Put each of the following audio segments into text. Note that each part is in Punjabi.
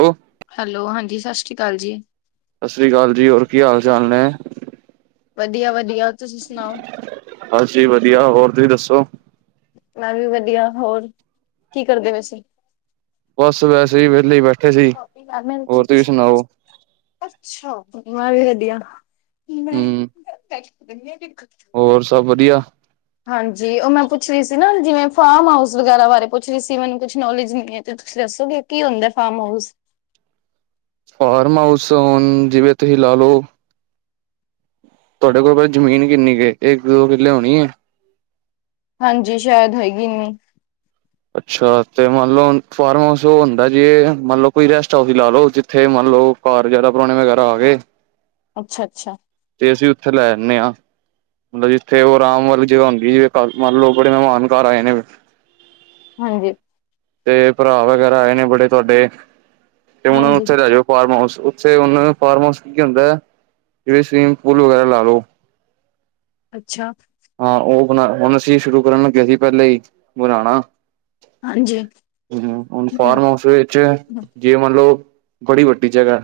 ਹੈਲੋ ਹੈਲੋ ਹਾਂਜੀ ਸਤਿ ਸ੍ਰੀ ਅਕਾਲ ਜੀ। ਸਤਿ ਸ੍ਰੀ ਅਕਾਲ ਜੀ। ਹੋਰ ਕੀ ਹਾਲ ਚਾਲ ਨੇ? ਵਧੀਆ ਵਧੀਆ ਤੁਸੀਂ ਸੁਣਾਓ ਬਸ ਜੀ ਵਧੀਆ ਹੋਰ ਤੁਸੀਂ ਦੱਸੋ? ਮੈਂ ਵੀ ਵਧੀਆ। ਹੋਰ ਕੀ ਕਰਦੇ ਪੇਸੀ? ਬਸ ਵੈਸੇ ਹੀ ਵਿਹਲੇ ਹੀ ਬੈਠੇ ਸੀ ਹੋਰ ਤੁਸੀਂ ਸੁਣਾਓ [inaudible] ੈਂ ਹਮ [inaudible] ਹੋਰ ਸਭ ਵਧੀਆ? ਹਾਂਜੀ ਉਹ ਮੈਂ ਪੁੱਛ ਰਹੀ ਸੀ ਨਾ ਜਿਵੇਂ ਫਾਰਮ ਹਾਊਸ ਵਗੈਰਾ ਬਾਰੇ ਪੁੱਛ ਰਹੀ ਸੀ ਮੈਨੂੰ ਕੁਛ ਨੋਲੇਜ ਨ ਹੈ ਤੇ ਤੁਸੀਂ ਦੱਸੋਗੇ ਕੀ ਹੁੰਦਾ ਫਾਰਮ ਹਾਊਸ? ਫਾਰਮ ਹਾਊਸ ਹੁਣ ਜਿਵੇਂ ਤੁਸੀਂ ਲਾ ਲੋ ਤੁਹਾਡੇ ਕੋਲ ਜ਼ਮੀਨ ਕਿੰਨੀ ਕੁ ਏ, ਇੱਕ ਦੋ ਕਿੱਲੇ ਹੋਣੀ ਹੈ? ਹਾਂਜੀ ਸ਼ਾਇਦ ਹੈਗੀ ਨੀ ਅੱਛਾ ਤੇ ਮੰਨਲੌ ਹੁਣ ਫਾਰਮ ਹਾਊਸ ਉਹ ਹੁੰਦਾ ਜੇ ਮਤਲਬ ਕੋਈ ਰੈਸਟ ਹਾਊਸ ਹੀ ਲਾ ਲੋ ਜਿੱਥੇ ਲੋਕ ਘਰ ਜਿਆਦਾ ਪੁਰਾਣੇ ਵਗੈਰਾ ਆ ਗਏ ਅੱਛਾ ਅੱਛਾ ਤੇ ਅਸੀਂ ਉੱਥੇ ਲੈ ਨੇ ਆ ਮਤਲਬ ਜਿੱਥੇ ਉਹ ਆਰਾਮ ਵਾਲੀ ਜਗ੍ਹਾ ਹੁੰਦੀ ਜੇ, ਮੰਨ ਲੋ ਬੜੇ ਮਹਿਮਾਨ ਘਰ ਆਏ ਨੇ ਹਾਂਜੀ ਤੇ ਭਰਾ ਵਗੈਰਾ ਆਏ ਨੇ ਬੜੇ ਤੁਹਾਡੇ ਤੇ ਹੁਣ ਹਾਂਜੀ ਉੱਥੇ ਲੈ ਜਾਓ ਫਾਰਮ ਹਾਊਸ ਉਹਨੂੰ ਫਾਰਮ ਹਾਊਸ ਕੀ ਹੁੰਦਾ ਹੈ ਕਿ ਸਵੀਮਿੰਗ ਪੂਲ ਵਗੈਰਾ ਲਾ ਲਓ ਅੱਛਾ ਹਾਂ ਉਹ ਬਣਾ ਹੁਣ ਅਸੀਂ ਸ਼ੁਰੂ ਕਰਨ ਲੱਗੇਿਆ ਸੀ ਪਹਿਲੇਾਂ ਹੀ ਬਣਾਉਣਾ ਹਾਂਜੀ ਹਮ ਹੁਣ ਫਾਰਮ ਹਾਊਸ ਵਿੱਚ ਜੇ ਮੰਨਲਓ ਬੜੀ ਵੱਡੀ ਜਗ੍ਹਾ ਏ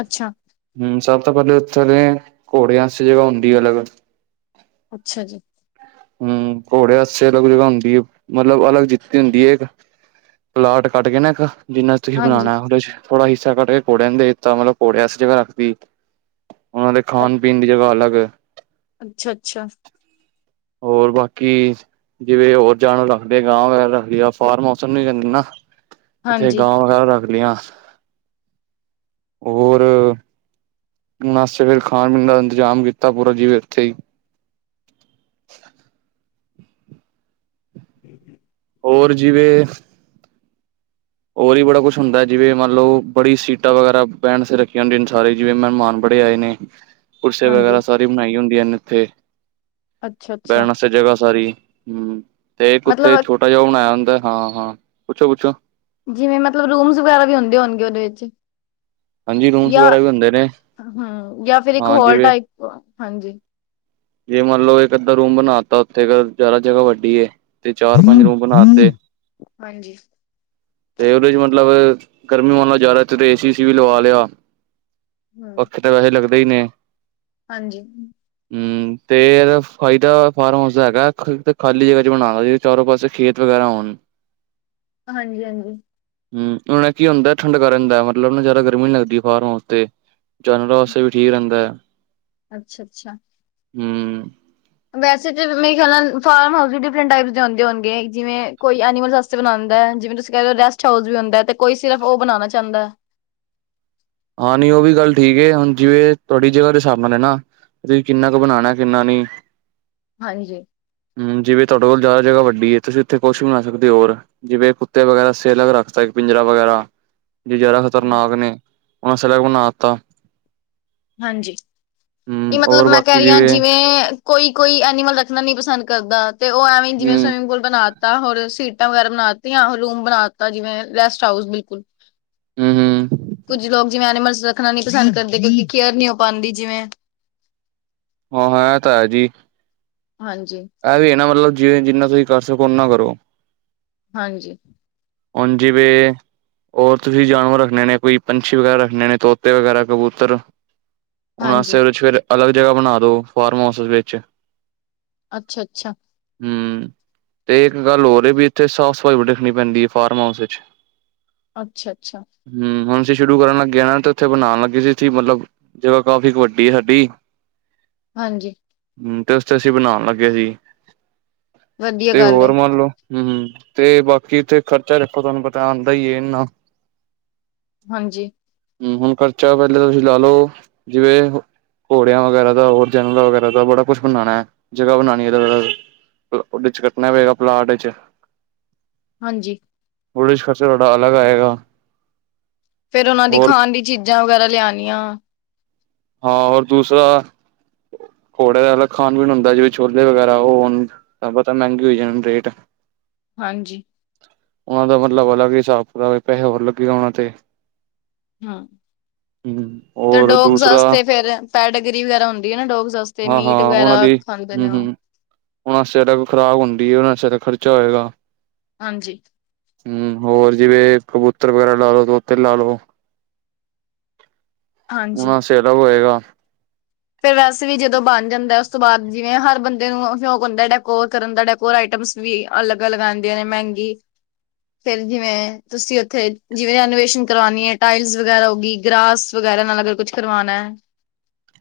ਅੱਛਾ ਸਭ ਤੋਂ ਪਹਿਲੇ ਉੱਥੇ ਦੇ ਘੋੜਿਆਂ ਸੇਵਾ ਹੁੰਦੀ ਹੈ ਅਲੱਗ ਅੱਛਾ ਜੀ ਹਮ ਘੋੜੇ ਵਾਸਤੇ ਅਲੱਗ ਜਗ੍ਹਾ ਹੁੰਦੀ ਹੈ ਮਤਲਬ ਅਲੱਗ ਦਿੱਤੀ ਹੁੰਦੀ ਹੈ ਇੱਕ ਪਲਾਟ ਕੱਟ ਕੇ ਨਾ ਇੱਕ ਜਿੰਨਾ ਤੁਸੀਂ ਹਾਂਜੀ ਬਣਾਉਣਾ ਉਹ ਤੇ ਚ ਥੋੜਾ ਹਿੱਸਾ ਕੱਢ ਕੇ ਘੋੜੇ ਦੇ ਤਾਂ ਮਤਲਬ ਘੋੜੇ ਐਸ ਜਗ੍ਹਾ ਰੱਖਦੀ ਉਹਨਾਂ ਦੇ ਖਾਣ ਪੀਣ ਦੀ ਜਗ੍ਹਾ ਅਲੱਗ ਏ ਅੱਛਾ ਅੱਛਾ ਹੋਰ ਬਾਕੀ ਜਿਵੇਂ ਹੋਰ ਜਾਨਵਰ ਰੱਖਦੇ ਗਾਂ ਵਗੈਰਾ ਰੱਖਦੇ ਆ ਫਾਰਮ ਹਾਊਸ ਓਹਨੂੰ ਹੀ ਕਹਿੰਦੇ ਨਾ ਇੱਥੇ ਹਾਂਜੀ ਗਾਵਾਂ ਵਗੈਰਾ ਰੱਖ ਲਈਆਂ ਹੋਰ ਉਹਨਾ ਵਸਤੇ ਫਿਰ ਖਾਣ ਪੀਣ ਦਾ ਇੰਤਜ਼ਾਮ ਕੀਤਾ ਪੂਰਾ ਜੀਵੇ ਉੱਥੇ ਹੀ [unintelligible] [inaudible] ਹੋਰ ਜਿਵੇਂ ਹੋਰ ਹੀ ਬੜਾ ਕੁਛ ਹੁੰਦਾ ਹੈ ਜਿਵੇਂ ਮੰਨ ਲਓ ਬੜੀ ਸੀਟਾਂ ਵਗੈਰਾ ਬਹਿਣ ਸ ਰੱਖੀਆਂ ਹੁੰਦੀਆਂ ਨੇ ਸਾਰੇ ਜਿਵੇਂ ਮ ਮਾਨ ਬ ੜ ਆਏ ਨੇੇ ਕੁਰਸੀ ਵਗੈਰਾ ਹਾਂਜੀ ਸਾਰੀ ਬਣਾਈ ਹੁੰਦੀ ਆ ਨੇ ਇੱਥੇ, ਅੱਛਾ ਅੱਛਾ ਬਹਿਣ ਅਸਤੇ ਜਗ੍ਹਾ ਸਾਰੀ। ਹਮ, ਤੇ ਇੱਕ ਉੱਥੇ ਮਤਲਬ ਛੋਟਾ ਜਿਹਾ ਓ ਬਣਾਇਆ ਹੁੰਦਾ ਆ। ਹਾਂ ਹਾਂ, ਪੁੱਛੋ ਪੁੱਛੋ। ਜਿਵੇਂ ਮਤਲਬ ਰੂਮਸ ਵਗੈਰਾ ਵੀ ਹੁੰਦੇ ਹੋਣਗੇ ਉਹਦੇ ਵਿੱਚ। [inaudible] ਹਾਂਜੀ ਰੂਮਸ ਜਾਂ ਵਗੈਰਾ ਵੀ ਹੁੰਦੇ ਨੇ। ਹੂੰ ਜਾਂ ਫਿਰ ਇੱਕ ਹਾਂ ਹੋਰ ਜਿਵੇਂ ਟਾਈਪ ਹਾਂਜੀ ਜੇ ਮੰਨ ਲਓ ਇੱਕ ਅੱਧਾ ਰੂਮ ਬਣਾ ਤਾ ਉੱਥੇ ਕ ਜ਼ਿਆਦਾ ਜਗ੍ਹਾ ਵੱਡੀ ਐ। ਤੇ ਚਾਰ ਪੰਜ ਰੂਮ ਬਣਾਤੇ। ਹਾਂਜੀ ਤੇ ਉਹਦੇ ਚ ਮਤਲਬ ਗਰਮੀ ਹੋਨ ਨਾ ਜਾਦਾ ਇਥੇ ਤੇ ਏ ਸੀ ਏ ਸੀ ਵੀ ਲਵਾ ਲਿਆ, ਹੂੰ ਪੱਖੇ ਤਾਂ ਵੈਸੇ ਲੱਗਦੇ ਦੇ ਨੇ। ਹਾਂਜੀ। ਹਮ, ਤੇ ਇਹਦਾ ਫਾਇਦਾ ਫਾਰਮ ਹਾਊਸ ਦਾ ਹੈਗਾ ਐ, ਖਾਲੀ ਜਗ੍ਹਾ ਚ ਬਣਾਓ, ਜਿਦੇ ਚਾਰੋਂ ਪਾਸੇ ਖੇਤ ਵਗੈਰਾ ਤ ਹੋਨ ਹਾਂਜੀ ਹਾਂਜੀ। ਹਮ ਉਹ ਨਾ ਕੀ ਹੁੰਦਾ ਠੰਡਕ ਰਹਿੰਦਾ ਐ, ਮਤਲਬ ਨਾ ਜ਼ਿਆਦਾ ਗਰਮੀ ਨੀ ਲੱਗਦੀ ਫਾਰਮ ਹਾਊਸ ਤੇ। ਜਾਨਵਰਾ ਵਾਸਤੇ ਵੀ ਠੀਕ ਰਹਿੰਦਾ ਐ। ਅੱਛਾ ਅੱਛਾ। ਹਮ। ਵੈਸੇ ਤੇ ਮੇਰੇ ਖਿਆਲ ਨਾਲ ਫਾਰਮ ਹਾਊਸ ਵੀ ਡਿਫਰੈਂਟ ਟਾਈਪ ਦੇ ਹੋਂਦੇ ਹੋਣਗੇ, ਜਿਵੇਂ ਕੋਈ ਐਨੀਮਲਸ ਆਸਤੇ ਬਣਾਂਦ ਦੈ। ਜਿਵੇਂ ਤੁਸੀਂ ਕਹਿ ਰਹੇ ਹੋ ਰੈਸਟ ਹਾਊਸ ਵੀ ਹੁੰਦਾ ਐ ਤੇ ਕੋਈ ਸਿਰਫ਼ ਉਹ ਬਣਾਣਾ ਚਾਂਦੈ ਹਾਂ ਨੀ ਉਹ ਵੀ ਗੱਲ ਠੀਕ ਐ। ਹੁਣ ਜਿਵੇਂ ਤੁਆਡੀ ਜਗ੍ਹਾ ਦੇ ਸਾਬ ਨਾਲ ਏ ਨਾ। ਤੁਹੀਂ ਕਿੰਨਾ ਕ ਬਣਾਣਾ ਐ ਕਿੰਨਾ ਨੀ। ਹਾਂਜੀ ਹਮ ਜਿਵੇਂ ਤੁਆਡੇ ਕੋਲ ਜਾਦਾ ਜਗ੍ਹਾ ਵੱਡੀ ਏ, ਤੁਸੀਂ ਉੱਥੇ ਕੁੱਛ ਵੀ ਬਣਾ ਸਕਦੇ ਔਰ, ਜਿਵੇਂ ਕੁੱਤੇ ਵਗੈਰਾ ਤੁਸੀ ਅਲੱਗ ਰੱਖ ਸਕਦੇ, ਪਿੰਜਰਾ ਵਗੈਰਾ। ਜੇ ਜ਼ਿਆਦਾ ਖ਼ਤਰਨਾਕ ਨੇ ਉਹਨਾਂ ਅਸ ਅਲਗ ਬਣਾ ਤਾ। ਹਾਂਜੀ, ਹਮ ਨਹੀਂ ਮਤਲਬ ਹੋਰ ਮੈਂ ਕਹਿ ਬਾਕੀ ਰਹੀ ਹਾਂ, ਜਿਵੇਂ ਕੋਈ ਕੋਈ ਐਨੀਮਲ ਰੱਖਣਾ ਨੀ ਪਸੰਦ ਕਰਦਾ ਤੇ ਉਹ ਐਵੇਂ ਜਿਵੇਂ ਹਮ ਸਵਿਮਿੰਗ ਪੂਲ ਬਣਾਤ ਤ ਹੋਰ ਸੀਟਾਂ ਵਗੈਰਾ ਬਣਾ ਤੀਆਂ। ਔਰ ਰੂਮ ਬਣਾ ਤਾ ਜਿਵੇਂ ਰੈਸਟ ਹਾਊਸ ਬਿਲਕੁਲ। ਹਮ ਹਮ ਕੁੱਝ ਲੋਕ ਜਿਵੇਂ ਐਨੀਮਲਸ ਰੱਖਣਾ ਨੀ ਪਸੰਦ ਕਰਦੇ ਕਿਉਂਕਿ ਕੇਅਰ ਨਹੀ ਹੋ ਪਾਂਦੀ ਜਿਵੇਂ। ਹਾਂ ਹਾਂ ਏ ਤਾਂ ਹੈ ਜੀ। ਹਾਂਜੀ ਏਹ ਵੀ ਐ ਨਾ ਮਤਲਬ ਜਿਵੇਂ ਜਿੰਨਾ ਤੁਸੀਂ ਕਰ ਸਕੋ ਓਨਾ ਕਰੋ। ਹਾਂਜੀ। ਹੁਨ ਜਿਵੇਂ ਹੋਰ ਤੁਸੀਂ ਜਾਨਵਰ ਰੱਖਣੇ ਨੇ, ਕੋਈ ਪੰਛੀ ਵਗੈਰਾ ਰੱਖਣੇ ਨੇ, ਤੋਤੇ ਵਗੈਰਾ, ਕਬੂਤਰ ਔਨਾਂ ਹਾਂਜੀ ਵਾਸਤੇ ਵਿੱਚ ਫਿਰ ਅਲੱਗ ਜਗ੍ਹਾ ਬਣਾ ਦੋ, ਫਾਰਮ ਹਾਊਸ ਵਿੱਚ। ਅੱਛਾ-ਅੱਛਾ। ਹਮ, ਤੇ ਇੱਕ ਗੱਲ ਹੋਰ ਏ ਵੀ ਇੱਥੇ ਸਾਫ਼ ਸਫ਼ਾਈ ਬੜੀ ਰੱਖਣੀ ਪੈਂਦੀ ਏ, ਫਾਰਮ ਹਾਊਸ ਇਚ। ਅੱਛਾ-ਅੱਛਾ। ਜੇ ਸ਼ੁਰੂ ਕਰਨ ਲੱਗੇ ਆਂ ਤੇ ਓਥੇ ਬਨਾਣ ਲੱਗੇ ਸੀ, ਇਥੇ ਮਤਲਬ ਜਗਾ ਕਾਫੀ ਕ ਵੱਡੀ ਐ ਹਾਡੀ। ਹਾਂਜੀ। ਹਮ ਤੇ ਉਸ ਤੇ ਅਸੀਂ ਬਣਾਣ ਲੱਗੇ ਹੀ। ਵਧੀਆ ਤੇ ਗੱਲ ਹੈ ਹੋਰ ਮੰਨ ਲੋ ਹਮ ਹਮ। ਤੇ ਬਾਕੀ ਇੱਥੇ ਖਰਚਾ ਰੱਖੋ ਤੁਹਾਨੂੰ ਪਤਾ ਆਂਦਾ ਹੀ ਐ ਇੰਨਾ। ਹਾਂਜੀ। ਹਮ ਹਮ, ਹੁਣ ਖਰਚਾ ਪੇਲਾਂ ਤੁਸੀਂ ਲਾਲੋ ਜੇ ਘੋੜਿਆਂ ਵਗੈਰਾ ਦਾ, ਹੋਰ ਜਾਨਵਰਾਂ ਵਗੈਰਾ ਦਾ ਬੜਾ ਕੁਛ ਬਣਾਣਾ ਐ, ਜਗਾ ਬਣਾਣੀ ਏ ਅਲੱਗ ਅਲੱਗ ਓਦੇ ਚ ਕੱਟਣਾ ਪਏਗਾ, ਪਲਾਟ ਇਚ। ਹਾਂਜੀ। ਔਦੇ, ਚ ਖ਼ਰਚਾ ਸਾਡਾ, ਅਲਗ ਆਏਗਾ। ਫੇਰ, ਔਨਾਂ ਦੀ ਹੋਰ ਖਾਣ ਦੀ ਚੀਜਾਂ ਵਗੈਰਾ ਲਿਆਣੀਆਂ। ਹਾਂ, ਹੋਰ ਦੂਸਰਾ ਘੋੜਿਆਂ ਦਾ ਅਲੱਗ ਖਾਣ-ਪੀਣ ਹੁੰਦਾ। ਜਿਦੇ ਛੋਲੇ ਵਗੈਰਾ ਔ ਹੋਣ ਕਿਆ ਪਤਾ ਮੈਂਗੇ ਹੋ ਜਾਨ ਰੇਟ। ਹਾਂਜੀ। ਔਨਾਂ ਦਾ ਮਤਲਬ ਅਲੱਗ ਹੀ ਹਿਸਾਬ ਪੈਹੇ ਹੋਰ ਲੱਗੀ ਜਾਨ ਔਨਾਂ ਤੇ। ਹਮ ਹੂੰ, ਔਰ ਦੁ ਦਾਸਤੇ ਫੇਰ ਪੇਡਾਗਿਰੀ ਵਗੈਰਾ ਹੁੰਦੀ ਹੈ ਨਾ, ਡੋਗਸ ਵਾਸਤੇ ਹਾਂ- ਮੀਟ ਹਾਂ ਵਗੈਰਾ ਔਨਾਂ ਦੀ ਖਾਂਦੇ ਨੇ ਹੂੰ- ਉਹ ਹੂੰ। ਔਨਾਂ ਸਿਦਕ ਖਰਾਬ ਹੁੰਦੀ ਏਨ [unintelligible] ਖਰਚਾ ਹੋਏਗਾ। ਹਾਂਜੀ। ਹੂੰ, ਹੋਰ ਜਿਵੇਂ ਕਬੂਤਰ ਵਗੈਰਾ ਲਾਲੋ ਤੋਤੇ ਲਾਲੋ। ਹਾਂਜੀ ਔਨਾ ਸੇਰਾ ਹੋਏਗਾ। ਫੇਰ ਵੈਸੇ ਵੀ ਜਦੋਂ ਬਣ ਜਾਂਦਾ। ਔਸ ਤੋਂ ਬਾਦ ਜਿਵੇਂ ਹਰ ਬੰਦੇ ਨੂੰ ਸ਼ੋਂਕ ਹੁੰਦਾ ਡੈਕੋਰ ਕਰਨ ਦਾ ਡੈਕੋਰ ਆ ਸ ਵੀ ਅਲੱਗ-ਅਲੱਗ ਆਂਦੀਆਂ ਨੇ ਮੈਂਗੀ ਫੇਰ ਜਿਵੇਂ ਤੁਸੀਂ ਔਥੇ ਜਿਵੇਂ ਰੈਨੋਵੇਸ਼ਨ ਕਰਵਾਣੀ ਏ ਟਾਇਲਸ ਵਗੈਰਾ ਹੋ ਗਈ। ਗਰਾਸ ਵਗ ਨੁੰ ਅਗਰ ਕੁਛ ਕਰਵਾਨਾ।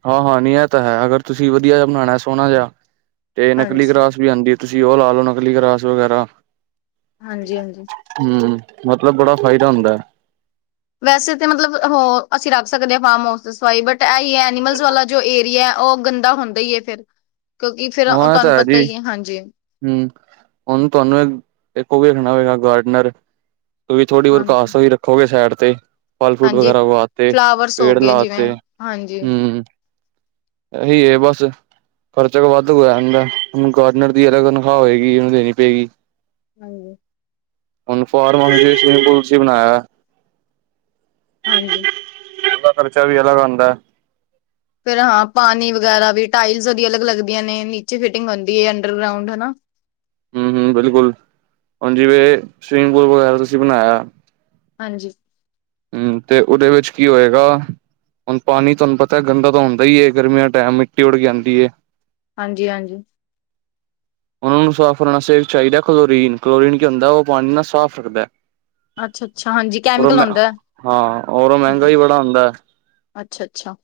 ਹਾਂ- ਹਾਂ ਨੀ ਏ ਤਾਂ ਹੈ। ਅਗਰ ਤੁਸੀਂ ਵਧੀਆ ਜਿਹਾ ਬਣਾਣਾ, ਸੋਹਣਾ ਜਿਹਾ ਤੇ ਨਕਲੀ ਹਾਂਜੀ ਗਰਾਸ ਵੀ ਆਂਦੀ ਤੁ ਜਿਵੇਂ ਔ ਲਾਲੋੋ ਨਕਲੀ ਗ੍ਰਾਸ ਵਗੈਰਾ। ਹਾਂਜੀ- ਹਾਂਜੀ। ਹੂੰ ਮਤਲਬ ਬੜਾ ਫਾਇਦਾ ਹੁੰਦਾ। ਵੈਸੇ, ਤਾਂ ਮਤਲਬ ਔ ਅਸੀਂ ਰੱਖ ਸਕਦੇ ਹਾਂ ਫਾਰਮ ਹਾਊਸ ਤੇ ਸਫਾਈ। ਬਟ ਏਈ ਏ ਐਨੀਮਲਸ ਵਾਲਾ ਜੋ ਏਰੀਆ ਔ, ਗੰਦਾ ਹੁੰਦਾ ਹੀ ਹੈ। ਫੇਰ। ਹੁਨ ਏ ਤਾਂ, ਹੈ ਜੀ। ਹੁਨ ਤੁਹਾਨੂੰ ਇਕ, ਇੱਕ ਔ ਵੀ ਰੱਖਣਾ ਪਏਗਾ। ਗਾਰਡਨਰ, ਤੁ ਵੀ ਥੋੜੀ ਕਾਸ ਹਾਂਜੀ ਰੱਖੋਗੇ ਸਾਈਡ ਤੇ। ਫਲ- ਫਰੂਟ ਹਾਂਜੀ ਵਗੈ ਰਾ, ਵਾਸਤੇ ਫਲਾਵਰਸ ਹੋ ਪੇੜ ਗਏ ਜਿਵੇਂ ਲਾਤੇ। ਹਾਂਜੀ ਹੂੰ। ਇਹੀ ਹੈ। ਬਸ- ਖਰਚਾ ਕੁ ਵਾਦੁ ਹੋਇਆ ਰਹਿੰਦਾ, ਹੂਨ ਗਾਰਡਨਰ ਦੀ ਤਨਖਾਹ ਹੋਏਗੀ, ਉਹਨੂੰ ਦੇਣੀ ਪਏਗੀ। ਹਾਂਜੀ। ਹੁਨ ਫਾਰਮ ਹਾਊਸ। ਸਵਿਮਿੰਗ ਪੂਲ ਸੀ ਬਣਾਇਆ। ਹਾਂਜੀ। ਖਰਚਾ ਵੀ ਅਲਗ ਆਂਦਾ ਹੈ। ਫੇਰ- ਹਾਂ ਪਾਣੀ ਵਗੈਰਾ ਵੀ ਟਾਇਲਸ ਉਸਦੀ ਅਲੱਗ ਲੱਗਦੀਆਂ, ਨੇ ਨੀਚੇ ਫਿਟਿੰਗ ਹੁੰਦੀ ਹੈ। ਅੰਡਰਗ੍ਰਉਂਡ ਹੈਨਾ। ਹੂੰ- ਹੂੰ, ਬਿਲਕੁਲ, ਹੁਣ ਜਿਵੇਂ- ਸਵੀਮਿੰਗ ਪੂਲ ਵਗੈਰਾ ਤੁਸੀਂ ਬਣਾਇਆ। ਹਾਂਜੀ। ਹੂੰ, ਤੇ, ਉਹਦੇ ਵਿੱਚ ਕੀ ਹੋਏਗਾ। ਹੁਣ ਪਾਣੀ, ਤੁਹਾਨੂੰ ਪਤਾ ਤੇ ਗੰਦਾ ਤਾਂ ਹੁੰਦਾ ਹੀ ਹੈ। ਗਰਮੀੀਆਂ ਟਾਈਮ, ਮਿੱਟੀ ਉੱਡ ਕੇ ਆਂਦੀ ਹੈ। ਹਾਂਜੀ, ਹਾਂਜੀ। ਉਹਨਾਂ ਨੂੰ ਸਾਫ਼ ਰੱਖਣ ਵਾਸਤੇ, ਚਾਹੀਦਾ ਕਲੋਰੀਨ, ਕਲੋਰੀਨ ਕੀ ਹੁੰਦਾ ਉਹ ਪਾਣੀ ਨੂੰ ਸਾਫ਼ ਰੱਖਦਾ ਹੈ। ਅੱਛਾ ਅੱਛਾ ਹਾਂਜੀ ਰ, ਕੈਮੀਕਲ ਮ, ਹੁੰਦਾ ਹੈ। ਹਾਂ ਔਰ ਔ ਮਹਿੰਗਾ ਵੀ, ਬੜਾ ਆਉਂਦਾ ਹੈ। ਅੱਛਾ-ਅੱਛਾ,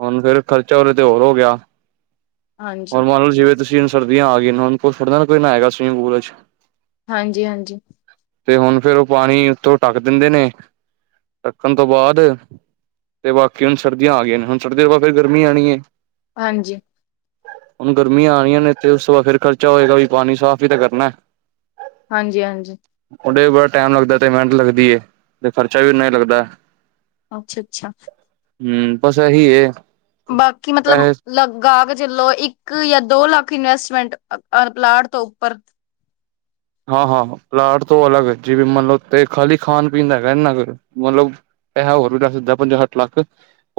ਹੁਣ, ਫੇਰ ਖ਼ਰਚਾ ਉਦੇ, ਤੇ ਹੋਰ, ਹੋ ਗਿਆ। ਹੁਣ ਹਾਂਜੀ, ਮਨ ਲੋ, ਜਿਵੇਂ ਤੁਸੀਂ ਸਕਦੀਆਂ ਆ ਗਇਆ ਨੇ, ਹੁਣ ਥੋੜੀ ਨਾ ਨਾਏਗਾ ਕੋਈ ਸਵਿਮਿੰਗ ਪੂਲ ਵਿੱਚ। ਹਾਂਜੀ- ਹਾਂਜੀ। ਤੇ, ਹੁਣ ਫੇਰ ਉਹ ਪਾਣੀ ਉੱਥੋਂ ਢੱਕ ਦਿੰਦੇ ਨੇ- ਰੱਖਣ ਤੋਂ ਬਾਅਦ ਤੇ। ਬਾਕੀ ਹੁਣ ਸਰਦੀਆਂ ਆ ਗਈਆਂ ਨੇ, ਹੁਣ ਸਰਦੀ ਤੋਂ-ਬਾਅਦ ਫੇਰ ਗਰਮੀ ਆਉਣੀ ਹੈ। ਹਾਂਜੀ। ਹੁਣ ਗਰਮੀਆਂ ਆ ਰਹੀਆਂ ਨੇ ਤੇ, ਉਸ ਤੋਂ ਬਾਅਦ ਫੇਰ ਖ਼ਰਚਾ ਹੋਏਗਾ ਔ ਵੀ, ਪਾਣੀ ਸਾਫ਼ ਵੀ ਤਾਂ ਕਰਨਾ ਹੈ। ਹਾਂਜੀ- ਹਾਂਜੀ। ਓਦੇ ਤੇ ਵੀ ਬੜਾ ਟਮ ਲੱਗਦਾ ਹੈ। ਤੇ ਮਿਹਨਤ ਲੱਗਦੀ ਹੈ। ਤੇ ਖਰਚਾ ਵੀ ਓਨਾਹੀ ਲੱਗਦਾ ਹੈ। ਅੱਛਾ- ਅੱਛਾ। ਹੂੰ, ਬਸ ਏਹੀ ਹੈ। ਬਾਕੀ ਮਤਲਬ ਲਗਾਗ ਕੇ ਚਲੋ ਇੱਕ ਜਾਂ ਦੋ ਲੱਖ ਇਨਵੈਸਟਮੈਂਟ ਪਲਾਟ ਤੋਂ ਉੱਪਰ ਹਾਂ ਹਾਂ ਪਲਾਟ ਤੋਂ, ਅਲੱਗ ਜਿਵੇਂ ਮਤਲਬ ਤੇ ਖਾਲੀ ਖਾਣ ਪੀਣ ਦਾ ਹੈਗਾ ਨਾ ਮਤਲਬ ਪੈਸਾ, ਹੋਰ ਵੀ ਦੱਸ ਦਦਾ ਪੰਜਾ ਸੱਠ ਲੱਖ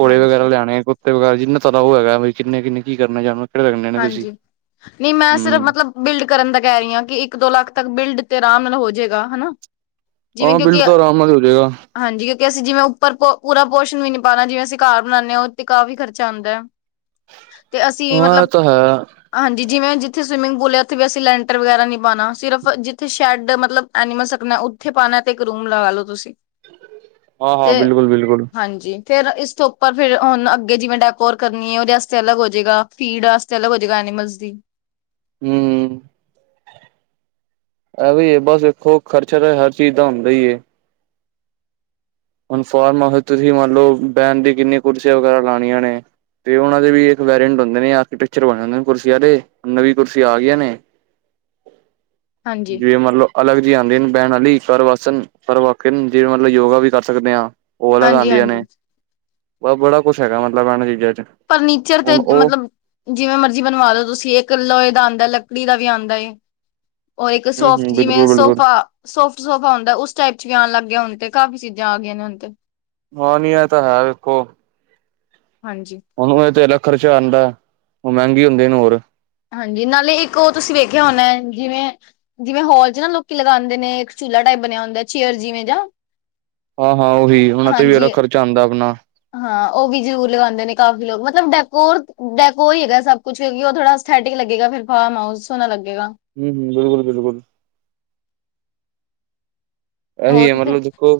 ਘੋੜੇ ਵਗੈਰਾ ਹਾਂਜੀ, ਲਿਆਣੇ, ਕੁੱਤੇ ਵਗੈਰਾ, ਜਿਨਾ ਤੁਹਾਡਾ ਹੋ ਹਗਾ। ਤਰ੍ਹਾਂਉਹ ਹੈਗਾ ਵੀ ਕਿੰਨੇ ਕਿੰਨੇ ਕੀ ਕਰਨੇ ਹੈ। ਹਾਂਜੀ। ਨਹੀਂ ਮੈਂ, ਸਿਰਫ ਹੂੰ ਮਤਲਬ ਬਿਲਡ ਕਰਨ ਦਾ ਕਹਿ ਰਹੀ ਹਾਂ, ਕਿ ਇੱਕ ਦੋ ਲੱਖ ਤੱਕ ਬਿਲਡ ਆਰਾਮ ਨਾਲ ਹੋ ਜਾਏਗਾ ਹਨਾ। ਜਿਵੇਂ, ਹਾਂ ਬਿਲਡ ਕਿਉਂਕਿ ਤਾਂ ਆਰਾਮ ਨਾਲ ਹੋ ਜਾਏਗਾ ਹਾਂਜੀ ਕਿ ਅਸੀਂ ਜਿਵੇਂ ਉੱਪਰ ਪੂਰਾ ਪੋਸ਼ਣ ਵੀ ਨੀ ਪਾਉਣਾ, ਜਿਵੇਂ ਅਸੀਂ ਘਰ ਬਣਾਂਦੇ ਹਾਂ ਉਹ ਤੇ ਕਾਫ਼ੀ ਖਰਚਾ ਆਂਦਾ ਹੈ। ਹ, ਤੇ, ਅਸੀਂ ਮਤਲਬ ਹਾਂਜੀ ਜਿਵੇਂ ਜਿੱਥੇ ਸਵਿਮਿੰਗ ਪੂਲ ਹੈ। ਉੱਥੇ ਵੀ ਅਸੀਂ ਲੈਂਟਰ ਵਗੈਰਾ ਨੀ ਪਾਉਣਾ ਸਿਰਫ ਜਿੱਥੇ, ਸ਼ੈੱਡ ਮਤਲਬ ਐਨੀਮਲ ਸਕਣਾ ਉੱਥੇ ਪਾਉਣਾ ਤੇ ਇੱਕ ਰੂਮ ਲਗਾ ਲੋ ਤੁਸੀਂ ਹਾਂ ਹਾਂ, ਤੇ ਬਿਲਕੁਲ ਬਿਲਕੁਲ। ਹਾਂਜੀ ਫੇਰ ਇਸ ਤੋਂ, ਉੱਪਰ ਫਿਰ ਹੁਣ ਅੱਗੇ ਜਿਵੇਂ ਡੈਕੋਟ ਕਰਨੀ ਹੈ। ਉਹਦੇ ਵਸਤੇ ਅਲੱਗ ਹੋ ਜਾਏਗਾ ਫੀਡ ਵਾਸਤੇ। ਚਲੋ ਹੋਜੇਗਾ, ਐਨੀਮਲਸ ਦੀ। ਹਮ ਇਹ ਵੀ ਹੈ। ਬਸ ਵਖੋ ਖਰਚਾ ਤਾਂ ਹਰ ਚੀਜ਼ ਦਾ ਹੁੰਦਾ ਹੀ। ਹੁਣ ਫਾਰਮ ਹਾਸ ਤੁਸੀਂ ਮੰਨ ਲਓ। ਬੈਠਣ ਵਾਸਤੇ ਕੀਨੀਆ ਕੁਰਸੀਆਂ ਵਗੈਰਾ ਲਾਣੀਆਂ ਨੇ ਤੇ, ਉਹਨਾਂ ਦੇ ਵੀ। ਇੱਕ ਵੇਰੀਅੰਟ ਹੁੰਦੇ ਨੇ ਆਰਕੀਟੈਕਚਰ ਬਣੇ ਹੁੰਦੇ ਨੇ, ਕੁਰਸੀਆਂ ਦੇ ਨਾਲ਼ੇ ਨਵੀਂ ਕੁਰਸੀੀਆਂ ਆ ਗਈਆਂ ਨੇ ਹਾਂਜੀ ਜਵੇ, ਮਤਲਬ ਅਲੱਗ ਜਿਹੀ ਆਉਂਦੇ ਬਹਿਣ ਵਾਲੀ। ਪਰਵਾਸਨ, ਪਰਵਾਕਨ ਜਿਹਵੇਂ ਮਤਲਬ ਯੋਗਾ ਵੀ ਕਰ ਸਕਦੇ ਹਾਂ, ਉਹ ਅਲੱਗ ਹਾਂਜੀ ਆਉਂਦੀਆਂ ਨੇ- ਹਾਂਜੀ ਬ ਬੜਾ ਕੁਛ ਹੈਗਾ। ਮਤਲਬ ਐਨਾ ਚੀਜਾ ਵਿੱਚ। ਫਰਨੀਚਰ ਤੇ, ਮਤਲਬ ਜਿਵੇਂ ਮਰਜੀੀ ਬਣਵਾ ਲੋ, ਤੁਸੀਂ ਇੱਕ ਲੋਏ ਦਾ ਆਂਦਾ ਹੈ। ਲੱਕੜੀ ਦਾ ਵੀ ਆਉਂਦਾ ਏ। ਔਰ ਇੱਕ ਹੂੰ ਸੋਫਟ ਹੂੰ ਜਿਵੇਂ, ਬਿਲਕੁਲ ਬਿਲਕੁਲ ਸੋਫਾ ਸੋਫਟ ਸੋਫਾ ਹੁੰਦਾ ਉਸ ਟਾਈਪ ਚ ਵੀ ਆਉਣ ਲੱਗ ਗਿਆ ਹੁਣ ਤੇ। ਕਾਫ਼ੀ ਚੀਜਾਂ ਆ ਗਈਆਂ ਨੇ ਹੁਣ ਤੇ ਹਾਂ ਨਹੀਂੀ ਐ ਤਾਂ ਹੈੇ ਖ ਹਾਂਜੀ ਉਹਨੂੰ ਇਹ ਤੇ ਲੱਖ ਖਰਚਾ ਆਂਦੈ ਉਹ ਮਹਿੰਗੀ ਹੁੰਦੀਆਂ ਨ ਹੋਰ ਹਾਂਜੀ ਨਾਲੇ ਇੱਕ ਉਹ ਤੁਸੀਂ ਵੇਖਿਆ ਹੋਣੈ ਜਿਵੇਂ ਜਿਵੇਂ ਹੌਲ ਚ ਨਾ ਲੋਕੀ ਲਗਾਂਦੇ ਨੇ ਇ ਚੂਲਾ ਟਾਈਪ ਬਣਿਆ ੳਂਦੈ ਚੇਅਰ ਜਿਵੇਂ ਜਾ ਹਾਂ ਹਾਂ ਉਹੀ ਉਹਨਾਂ ਤੇ ਵੀ ਉਹਦਾ ਖਰਚਾ ਆਂਦੈ ਅਪਣਾ ਹਾਂ ਉਹ ਵੀ ਜਰੂਰ ਲਗਾਂਦੇ ਨੇ ਕਾਫ਼ੀ ਲੋਕ ਮਤਲਬ ਡੈਕੋਰ ਡੈਕੋਰ ਹੀ ਹੈਗਾ ਸਭ ਕੁੱਛ ਕਿਉਂਕਿ ਉਹ ਥੋੜਾ ਐਸਥੈਟਿ ਲੱਗੇਗਾ ਫਿਰ ਫਾਰਮਹਾਊਸ ਸੋਹਣਾ ਲੱਗੇ ਹਮ ਹਮ ਬਿਲਕੁਲ ਬਿਲਕੁਲ ਐਹੀ ਹੋਰ ਹੈ ਤੁਸੀਂ ਮਤਲਬ ਦੇਖੋ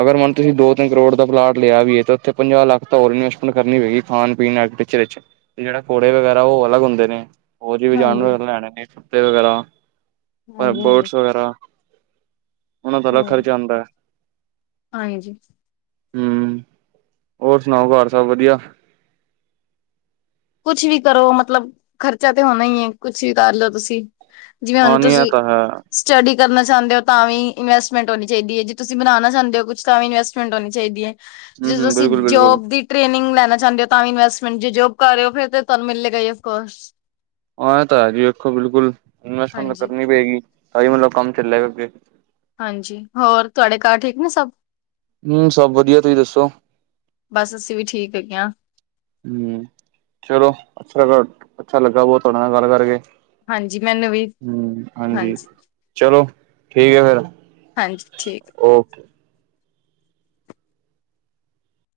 ਅਗਰ ਮਨ ਤੁਸੀਂ ਦੋ ਤਿੰਨ ਕਰੋੜ ਦਾ ਪਲਾਟ ਲਿਆ ਵੀਏ ਤੇ ਉੱਥੇ ਪੰਜਾਹ ਲੱਖ ਤਾਂ ਹੋਰ ਇਨਵੈਸ਼ਮੈਂਟ ਕਰਨੀ ਪਏਗੀ ਖਾਣ ਪੀਣ ਵਾਲ ਵਿਚ ਵਿਚ ਜਿਹੜਾ ਘੋੜੇ ਵਗੈਰਾ ਉਹ ਅਲੱਗ ਹੁੰਦੇ ਨੇ ਹੋਰ ਜ ਵੀ ਹਾਂਜੀ ਜਾਨਵਰ ਲੈਣੇ ਨੇ [unintelligible] ਵਗੈਰਾ ਹਾਂਜੀ ਹਾਂਜੀ ਬੋਡਸ ਵਗੈਰਾ ਉਹਨਾਂ ਦਾ ਅਲਗ ਖਰਚਾ ਆਂਦੈ ਹਾਂ ਜੀ ਹਮ ਹੋਰ ਸੁਣਾਓ ਘਰ ਸਭ ਵਧੀਆ। ਕੁਛ ਵੀ ਕਰੋ ਮਤਲਬ ਖਰਚਾ ਤੇ ਹੋਣਾ ਈ ਏ ਕੁਛ ਵੀ ਕਰ ਲਓ ਤੁਸੀਂ ਜਿਵੇਂ ਹਾਂ ਹੁਣ ਨੀ ਇਹ ਤੁਸੀਂ ਤਾਂ ਹੈ ਸਟਡੀ ਕਰਨਾ ਚਾਹੁੰਦੇ ਹੋ ਤਾਂ ਵੀ ਇਨਵੈਸਟਮੈਂਟ ਹੋਣੀ ਚਾਹੀਦੀ ਏ ਜੇ ਤੁਸੀਂ ਬਣਾਉਣਾ ਚਾਹੁੰਦੇ ਹੋ ਕੁਛ ਤਾਂ ਵੀ ਇਨਵੈਸਟਮੈਂਟ ਹੋਣੀ ਚਾਹੀਦੀ ਏ। ਹੂੰ ਜੇਂ ਹੂੰ ਤੁਸੀ ਬਿਲਕੁਲ ਬਿਲਕੁਲ ਜੋਬ ਦੀ ਟ੍ਰੇਨਿੰਗ ਲੈਣਾ ਚਾਹੁੰਦੇ ਹੋ ਤਾਂ ਵੀ ਇਨਵੈਸਟਮੈਂਟ ਜੇ ਜੋਬ ਕਰ ਰਏ ੳ ਫਿਰ ਤੇ ਤੁਹਾਨੂੰ ਮਿਲਲੇ ਗਈ ਅਫਕੋਰਸ। ਹਾਂ ਐਹ ਤਾਂ ਹੈ ਜੀ ਵੇਖੋ ਬਿਲਕੁਲ ਇਨਸਟਮੈਂਟ ਤਾਂ ਹਾਂਜੀ। ਕਰਨੀ ਪਏਗੀ ਤਾਂਹੀ ਮਤਲਬ ਕੰਮ ਚੱਲੇਗਾ ਅੱਗੇ। ਹਾਂਜੀ ਹੋਰ ਤੁਆਡੇ ਘਰ ਠੀਕ ਨੇ ਸਭ। ਹੂੰਮ ਸਭ ਵਧੀਆ ਤੁਸੀਂ ਦੱਸੋ। ਬਸ ਅਸੀਂ ਵੀ ਠੀਕ ਹੈਗੇ ਹਾਂ ਹੂੰ ਚਲੋ [unintelligible] ਅੱਛਾ ਲੱਗਾ ਬਹੁਤ ਤੁਹਾਡੇ ਨਾਲ ਗੱਲ ਕਰਕੇ ਹਾਂਜੀ ਮੈਨੂੰ ਵੀ ਹਮ ਹਾਂਜੀ। ਚਲੋ ਠੀਕ ਆ ਫੇਰ ਹਾਂਜੀ ਠੀਕ। ਓਕੇ।